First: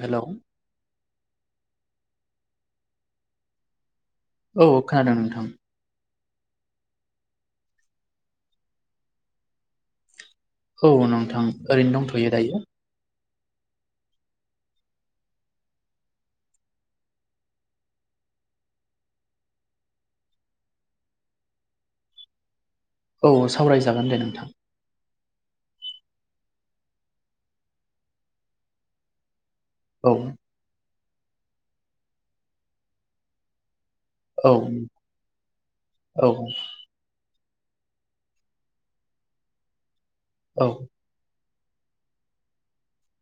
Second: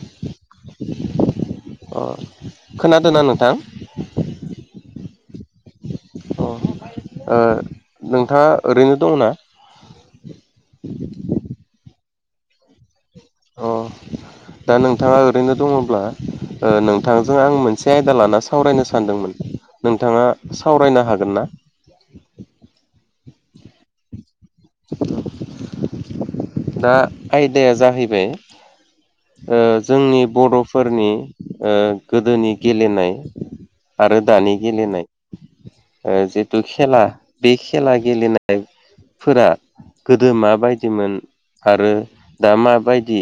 हेल'। अ खोनादोंना नोंथां। औ खोनादों नोंथां। अ ओ नोंथाङा ओरैनो दंना। औ नोंथां ओरैनो दंथ'यो दायो। अ दा नोंथाङा ओरैनो दङब्ला ओ नोंथांजों आं मोनसे आयदा लाना सावरायनो सानदोंमोन। नोंथाङा सावरायनो हागोन ना। औ सावरायजागोन दे नोंथां। दा आयदाया जाहैबाय ओ औ जोंनि बर'फोरनि ओ‌ गोदोनि गेलेनाय आरो दानि औ गेलेनाय ओ औ जिथु खेला बे खेला गेलेनायफोरा गोदो औ माबायदिमोन आरो दा माबायदि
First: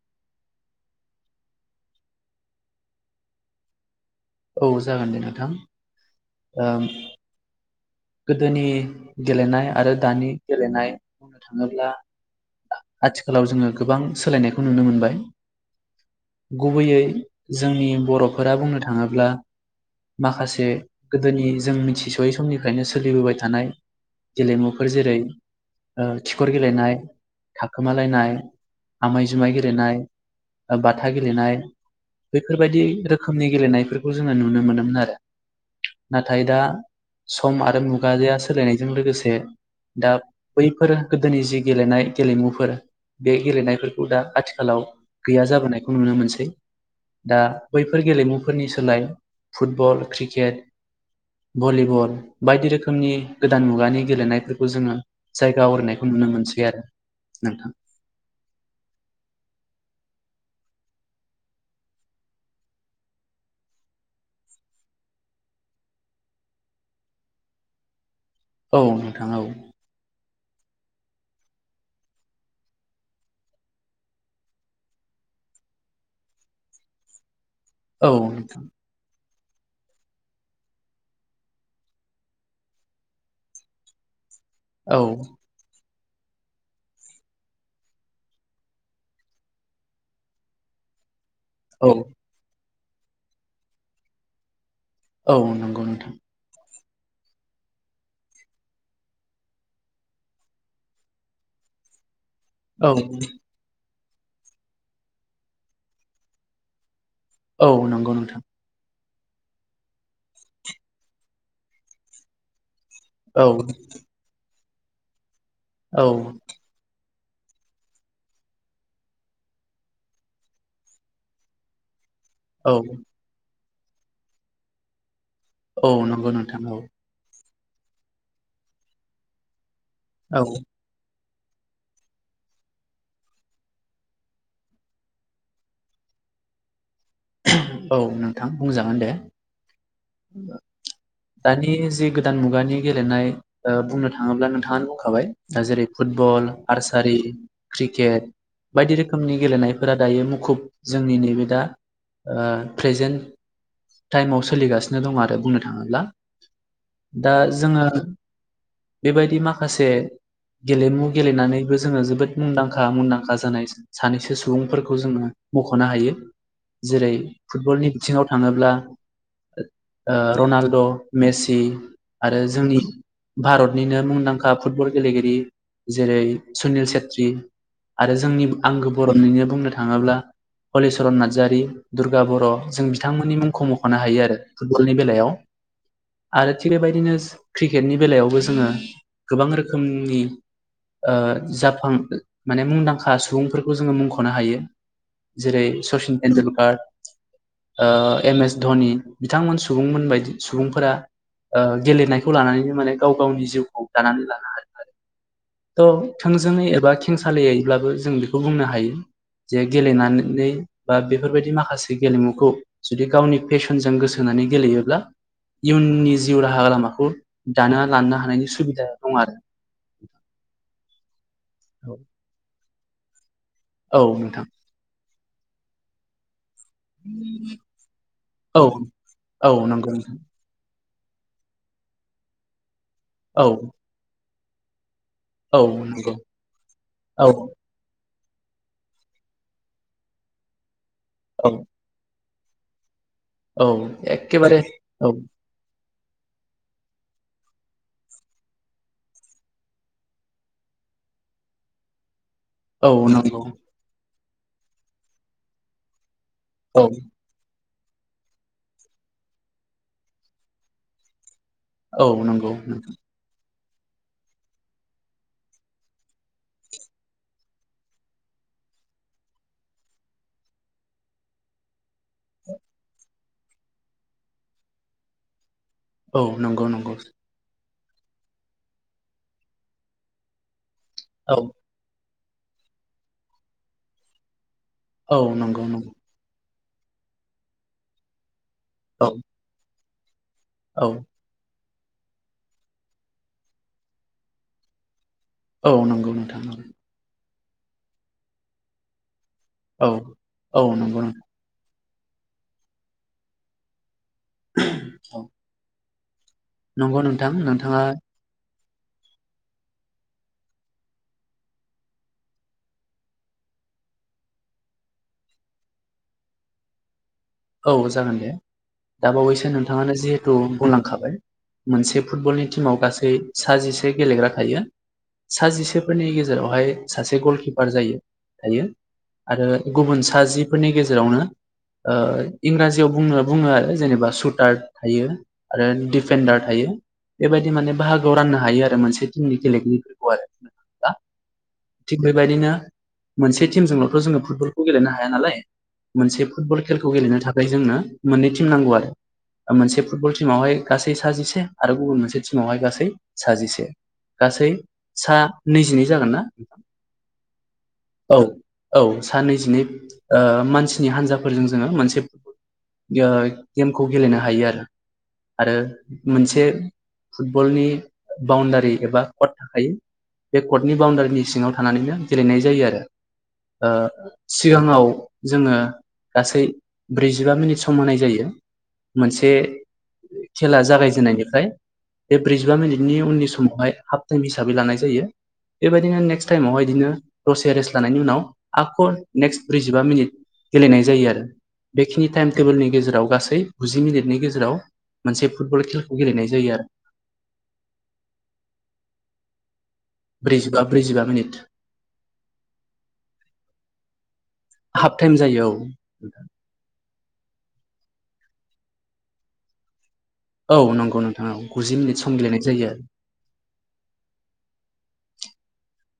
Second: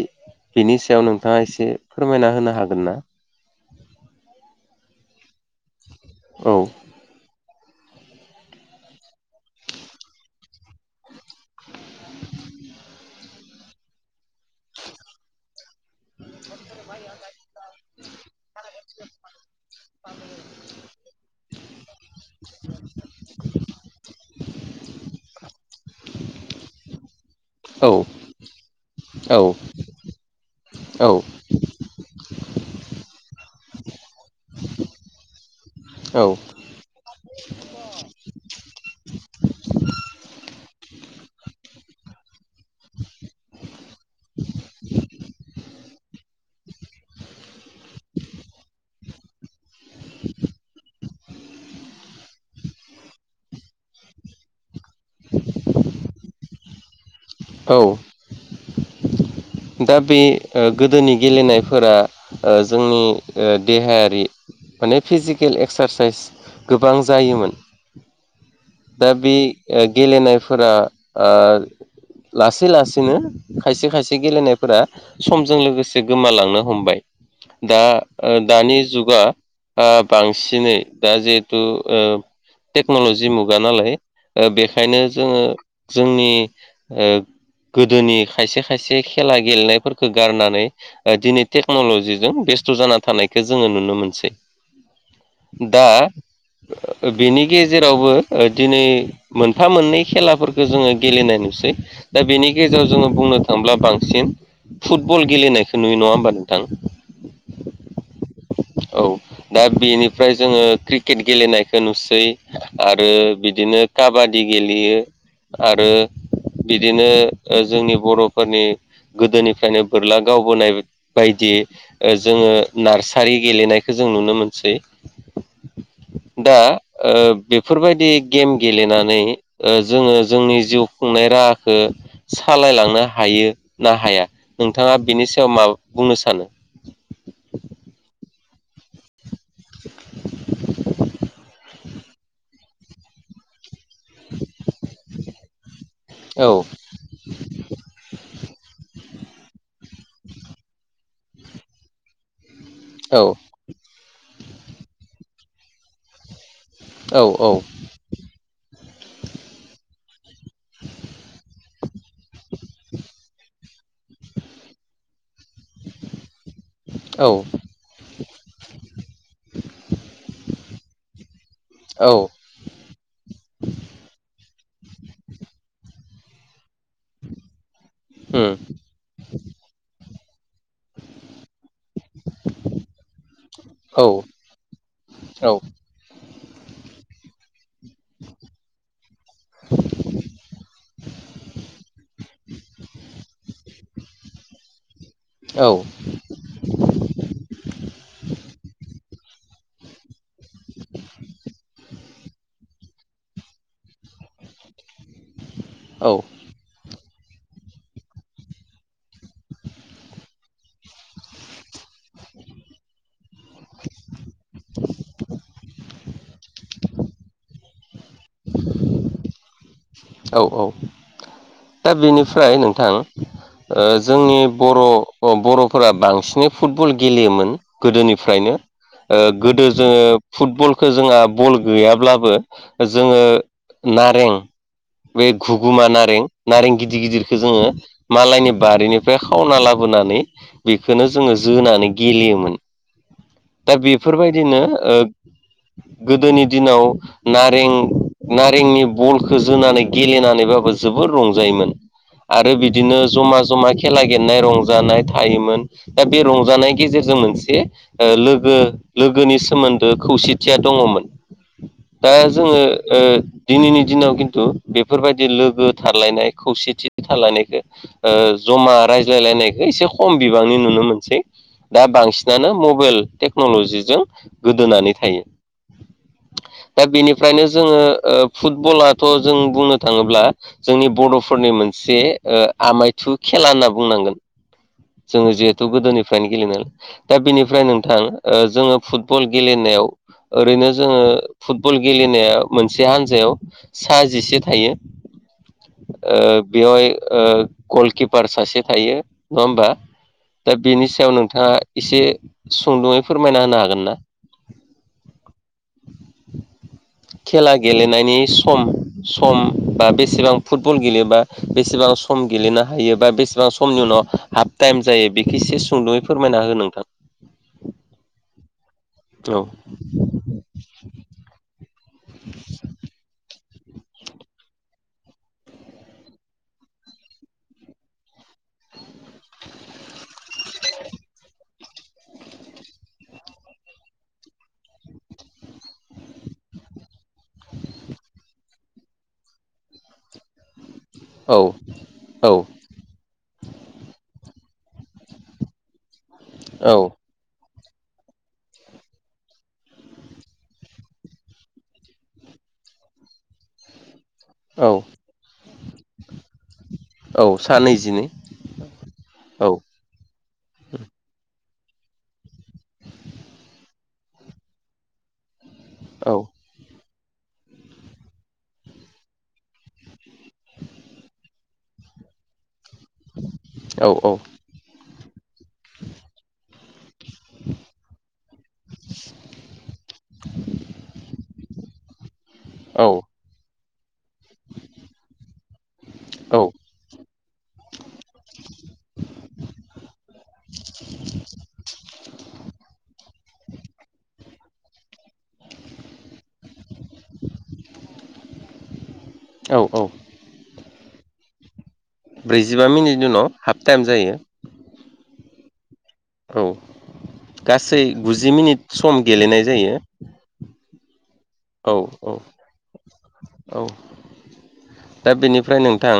बिनि सायाव नोंथाङा एसे फोरमायना होनो हागोन ना? औ जागोन दे नोंथां। औ गोदोनि गेलेनाय आरो दानि गेलेनाय बुंनो थाङोब्ला। आ आथिखालाव जोङो गोबां सोलायनायखौ नुनो मोनबाय। गुबैयै जोंनि बर'फोरा बुंनो थाङोब्ला माखासे गोदोनि जों मिथिसयै स बिदिनो सोलिबोबाय थानाय गेलेमुफोर जेरै ओ थिखर गेलेनाय औ थाखोमालायनाय आमाय जुमाय औ गेलेनाय बाथा औ गेलेनाय बेैफोरबायदि रोखोमनि गेलेनायफोरखौ जोङो नुनो मोनोमोन आरो औ नाथाय दा सम आरो मुगाजाया सोलायनायजों लोगोसे दा बैफोर गोदोनि जि गेलेनाय गेलेमुफोर बे गेलेनायफोरखौ दा आथिखालाव गैया जाबोनायखौ नुनो मोनसै दा बैफोर गेलेमुफोरनि सोलाय फुटबल क्रिकेट भलिबल बायदि रोखोमनि गोदान मुगानि गेलेनायफोरखौ जोङो जायगा आवग्रिनायखौ नुनो मोनसै आरो नोंथां औ दा बे ओ गोदोनि गेलेनायफोरा ओ जोंनि ओ देहायारि माने फिजिकेल एक्सारसाइस गोबां जायोमोन औ दा नोंथां बे औ गेलेनायफोरा ओ लासै लासैनो खायसे खायसे गेलेनायफोरा समजों लोगोसे गोमालांनो हमबाय दा औ ओ नोंथां दानि जुगा ओ बांसिनै दा जिहेथु ओ टेक्न'लजि मुगा नालाय औ बेखायनो जोङो जोंनि ओ गोदोनि खायसे खायसे खेला गेलेनायफोरखौ गारनानै दिनै औ टेक्न'ल'जिजों बेस्थ' जाना थानायखौ जोङो नुनो मोनसै औ नंगौ दा नोंथां बेनि गेजेरावबो दिनै मोनफा मोननै खेलाफोरखौ जोङो गेलेनाय नुसै दा बेनि गेजेराव औ जोङो बुंनो थांब्ला बांसिन बांसिन फुटबल गेलेनायखौ नुयो नङा होमबा नोंथां औ नंगौ नोंथां औ दा बेनिफ्राय जोङो क्रिकेट गेलेनायखौ नुसै आरो आरो औ बिदिनो काबादि गेलेयो आरो औ बिदिनो जोंनि बर'फोरनि गोदोनिफ्रायनो बोरला गावबोनाय बायदि जोङो औ नार्सारि गेलेनायखौ जों नुनो मोनसै औ नंगौ दा नोंथां औ ओ बेफोरबायदि गेम गेलेनानै जोङो औ जोंनि जिउ खुंनाय राहाखौ सालायलांनो हायो ना हाया नोंथाङा बिनि सायाव मा बुंनो सानो [inaudible] औ नोंथां बुंजागोन दे दानि जि गोदान मुगानि गेलेनाय बुंनो थाङोब्ला नोंथाङानो बुंखाबाय जेरै औ फुटबल आर्सारि क्रिकेट बायदि रोखोमनि गेलेनायफोरा दायो मुखुब जोंनि नैबे दा ओ प्रेजेन्ट औ टाइमाव सोलिगासिनो दं आरो बुंनो थाङोब्ला औ दा औ जोङो बेबायदि माखासे गेलेमु गेलेनानैबो जोङो जोबोद मुंदांखा मुंदांखा जानाय सानैसो सुबुंफोरखौ जोङो मख'नो हायो जेरै औ फुटबलनि बिथिङाव थाङोब्ला ओ रनाल्द' मेसि औ आरो जोंनि भारतनिनो मुंदांखा फुटबल गेलेगिरि जेरै सुनिल सेत्री आरो जोंनि उम आंगो बर'निनो बुंनो थाङोब्ला हलिचरन नार्जारि दुर्गा बर' जों बिथांमोननि मुंखौ मख'नो औ हायो आरो फुटबलनि बेलायाव आरो थिग बेबायदिनो क्रिकेटनि बेलायावबो जोङो गोबां रोखोमनि ओ जाफां माने मुंदांखा सुबुंफोरखौ जोङो मुंख'नो हायो जेरै औ सचिन टेन्दुलकार ओ एम एस धनि बिथांमोन सुबुंमोन बायदि सुबुंफोरा ओ गेलेनायखौ लानानैनो माने गाव गावनि जिउखौ दानानै लानो हादों आरो औ थ थोंजोङै एबा खेंसालियैब्लाबो जों बेखौ बुंनो हायो जे गेलेनानै बा बेफोरबायदि माखासे बे गेलेमुखौ जुदि गावनि पेसनजों गोसोन होनानै गेलेयोब्ला इयुननि जिउ राहा लामाखौ दाना लानो हानायनि सुबिदा दं आरो औ औ दा बेनिफ्राय नोंथां ओ औ जोंनि नोंथां बर' बर'फोरा बांसिनै फुटबल गेलेयोमोन गोदोनिफ्रायनो औ औ गोदो नंगौ जोङो नोंथां फुटबल जोंहा बल गैयाब्लाबो जोङो औ नारें बे औ गुगुमा नंगौ नारें नारें गिदिर औ गिदिरखौ जोङो मालायनि बारिनिफ्राय खावना लाबोनानै बेखौनो जोङो औ जोनानै गेलेयोमोन औ दा एखेबारे बेफोरबायदिनो ओ औ गोदोनि दिनाव नारें नारेंनि बलखौ जोनानै गेलेनानैबाबो जोबो बोर रंजायोमोन आरो औ बिदिनो जमा नंगौ जमा खेला गेरनाय रंजानाय थायोमोन दा बे रंजानायनि औ गेजेरजों मोनसे लोगो लोगोनि सोमोन्दो खौसेथिया दङमोन औ दा नंगौ जोङो नोंथां। ओ दिनैनि दिनाव खिन्थु बेफोरबायदि लोगो थारलायनाय खौसेथि थारलायनायखौ ओ जमा रायज्लायलायनायखौ एसे खम बिबांनि नु नो मोनसै दा बांसिनानो मबाइल टेक्न'लजिजों गोदोनानै थायो। औ नंगौ दा नंगौ। बेनिफ्रायनो जोङो ओ फुटबलाथ' जों बुंनो थाङोब्ला जोंनि औ बर'फोरनि मोनसे ओ आमायथु खेला होनना बुंनांगोन औ जोङो जिहेथु नंगौ नंगौ गोदोनिफ्रायनो गेलेनाय दा बेनिफ्राय नोंथां ओ जोङो औ फुटबल गेलेनायाव ओरैनो औ जोङो फुट - बल गेलेनाया मोनसे हान्जायाव सा जिसे थायो। औ नंगौ ओ नोंथां बेवाय ओ गलकिपार सासे थायो नङा होमबा दा औ औ बेनि नंगौ सायाव नोंथां नोंथाङा एसे सुंदुङै फोरमायना होनो हागोन ना? [unintelligible] औ नंगौ नोंथां खेला नोंथाङा गेलेनायनि सम सम बा बेसेबां फुटबल गेलेयोबा बेसेबां सम गेलेनो हायो बा बेसेबां समनि उनाव हाफ टाइम जायो बेखौ एसे सुंदुङै फोरमायना हो नोंथां औ जागोन दे। दा औ बावैसो नोंथाङानो जिहेथु बुंलांखाबाय मोनसे फुटबलनि टिमाव गासै सा जिसे गेलेग्रा थायो। सा जिसेफोरनि गेजेरावहाय सासे गलकिपार जायो थायो। आरो गुबुन सा जिफोरनि गेजेरावनो ओ इंराजियाव बुंनो बुङो आरो जेनेबा सुटार थायो आरो डिफेन्डार थायो। बेबायदि माने बाहागोआव राननो हायो आरो मोनसे टिमनि गेलेगिरिफोरखौ आरो दा औ थिग बेबायदिनो मोनसे टिमजोंल'थ' जोङो फुटबल खौ गेलेनो हाया नालाय मोनसे फुटबल औ खेलखौ गेलेनो था खाय जोंनो मोननै थिम नांगौ आरो। मोनसे फुटबल टिमावहाय गासै सा जिसे आरो गुबुन मोनसे टिमावहाय गासै सा जिसे गासै औ सा नैजिनै जागोन ना औ सा नैजिनै औ औ सा औ नैजिनै ओ मानसिनि हान्जाफोरजों जोङो मोनसे ओ गेमखौ गेलेनो हायो आरो। आरो औ मोनसे फुटबलनि बाउण्डारि एबा कट थाखायो। बे कर्टनि बाउण्डारिनि सिङाव थानानैनो गेलेनाय जायो आरो। ओ औ सिगाङाव जोङो गासै ब्रैजिबा मिनिट सम होनाय जायो। मोनसे खेला जागायजेननायनिफ्राय बे ब्रैजिबा औ मिनिटनि उननि समाव हाय हाफ टाइम हिसाबै लानाय जायो। बेबायदिनो नेक्स्ट औ टाइमावहाय इदिनो दसे रेस्ट लानायनि उनाव आख' नेक्स्ट ब्रैजिबा मिनिट गेलेनाय जायो आरो बेखिनि टाइम टेबोलनि गेजेराव गासै गुजि मिनिटनि गेजेराव मोनसे फुटबल खेलाखौ गेलेनाय जायो आरो। औ औ ब्रैजिबा ब्रैजिबा मिनिट ब्रैजिबा मिनिटनि उनाव हाफ टाइम जायो। हाफ टाइम जायो औ औ गासै गुजि मिनिट सम गेलेनाय जायो। औ नंगौ नों औ औ औ दा बेनिफ्राय नोंथां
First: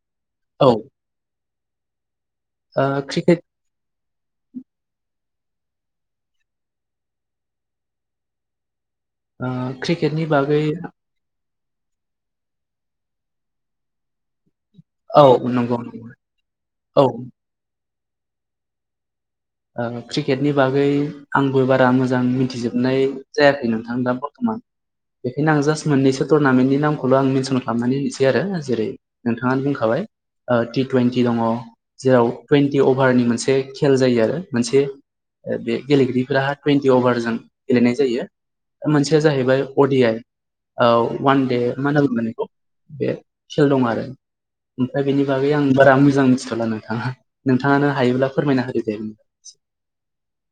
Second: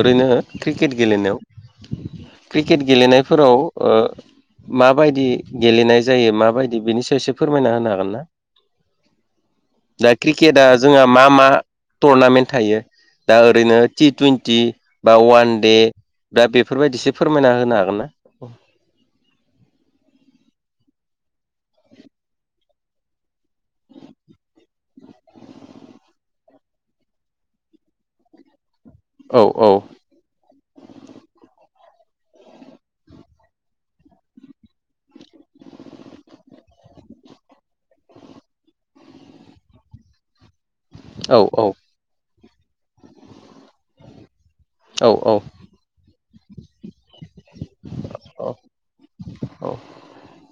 ओरैनो औ ओ क्रिकेट गेलेनायाव क्रिकेट क्रिकेट गेलेनायफोराव ओ माबायदि गेलेनाय जायो माबायदि बिनि सायाव एसे फोरमायना होनो हागोन ना? ओ दा क्रिकेटनि बागै क्रिकेटआ जोंहा मा मा टरनामेन्ट थायो। दा ओरैनो टि टुइन्टि बा औ अवान दे नंगौ नंगौ दा औ ओ बेफोरबायदिसो फोरमायना होनो हागोन ना? औ ओ क्रिकेटनि बागै आंबो बारा मोजां मिथिजोबनाय जायाखै नोंथां दा बर्थमान बेखायनो आं जास्ट मोननैसो टर नामेन्टनि नामखौल' आं मेनसन खालामनानै होनोसै आरो जेरै औ नोंथाङानो बुंखाबाय ओ टि टुइन्टि दङ जेराव टुइन्टि अभारनि मोनसे खेल जायो आरो मोनसे ओ बे गेलेगिरिफोरा टुइन्टि अभारजों गेलेनाय जायो। ओ मोनसेया जाहैबाय अडि आइ औ औ अवान दे मा होनना बुंगोन बेखौ बे खेल दं आरो ओमफ्राय औ बेनि बागै आं बारा मोजां मिथिथ'ला नोंथाङा नोंथाङानो हायोब्ला फोरमायना होदो दे उम अ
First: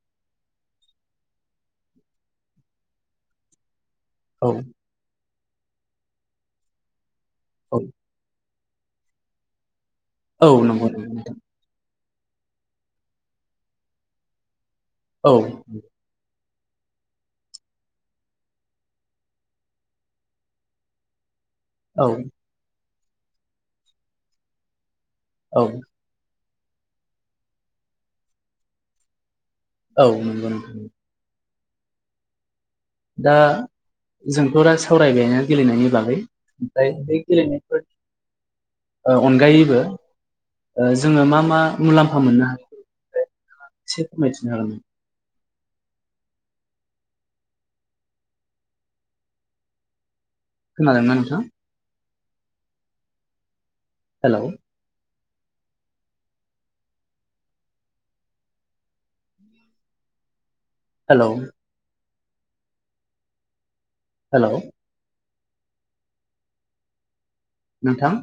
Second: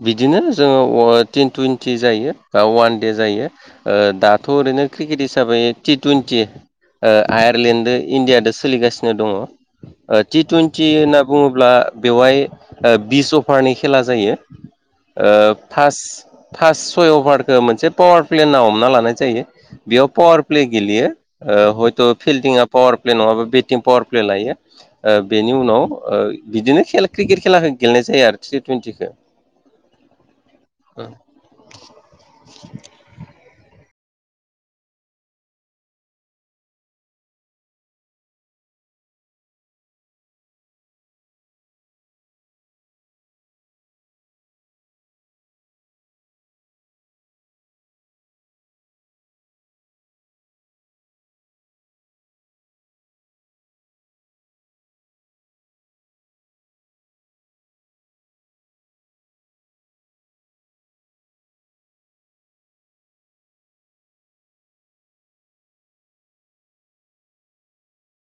बिदिनो जोङो अ टिन टुइन्टि जायो बा अवान दे जायो। ओ दाथ' औ ओरैनो क्रिकेट हिसाबै टि टुइन्टि ओ औ आयारलेण्डदो इण्डियादो स सोलिगासिनो दङ ओ टि औ टुइन्टि नंगौ नंगौ होनना नोंथां बुङोब्ला बेवहाय ओ बिस अफ हरनि खेला जायो औ ओ फास फास सय अभारखो मोनसे पावार प्ले होन्ना हमना लानाय जायो बेयाव पावार प्ले गेलेयो। ओ हयट' औ फिल्डिंआ पावार प्ले नङाबा बेटिं पावार प्ले लायो। ओ बेनि औ उनाव ओ बिदिनो खेल क्रिकेट खेलाखो गेलेनाय जायो आरो टि टुइन्टिखो। औ नंगौ नोंथां। [inaudible] दा जोंथ' दा सावरायबायाना गेलेनायनि बागै ओमफ्राय बै गेलेनायफोर ओ अनगायैबो ओ जोङो मा मा मुलाम्फा मोननो हा यो [unintelligible] नोंथाङा बे बायदिनो ओं [inaudible] खोनादोंना नोंथां? हेलौ हेलौ हेलौ नोंथां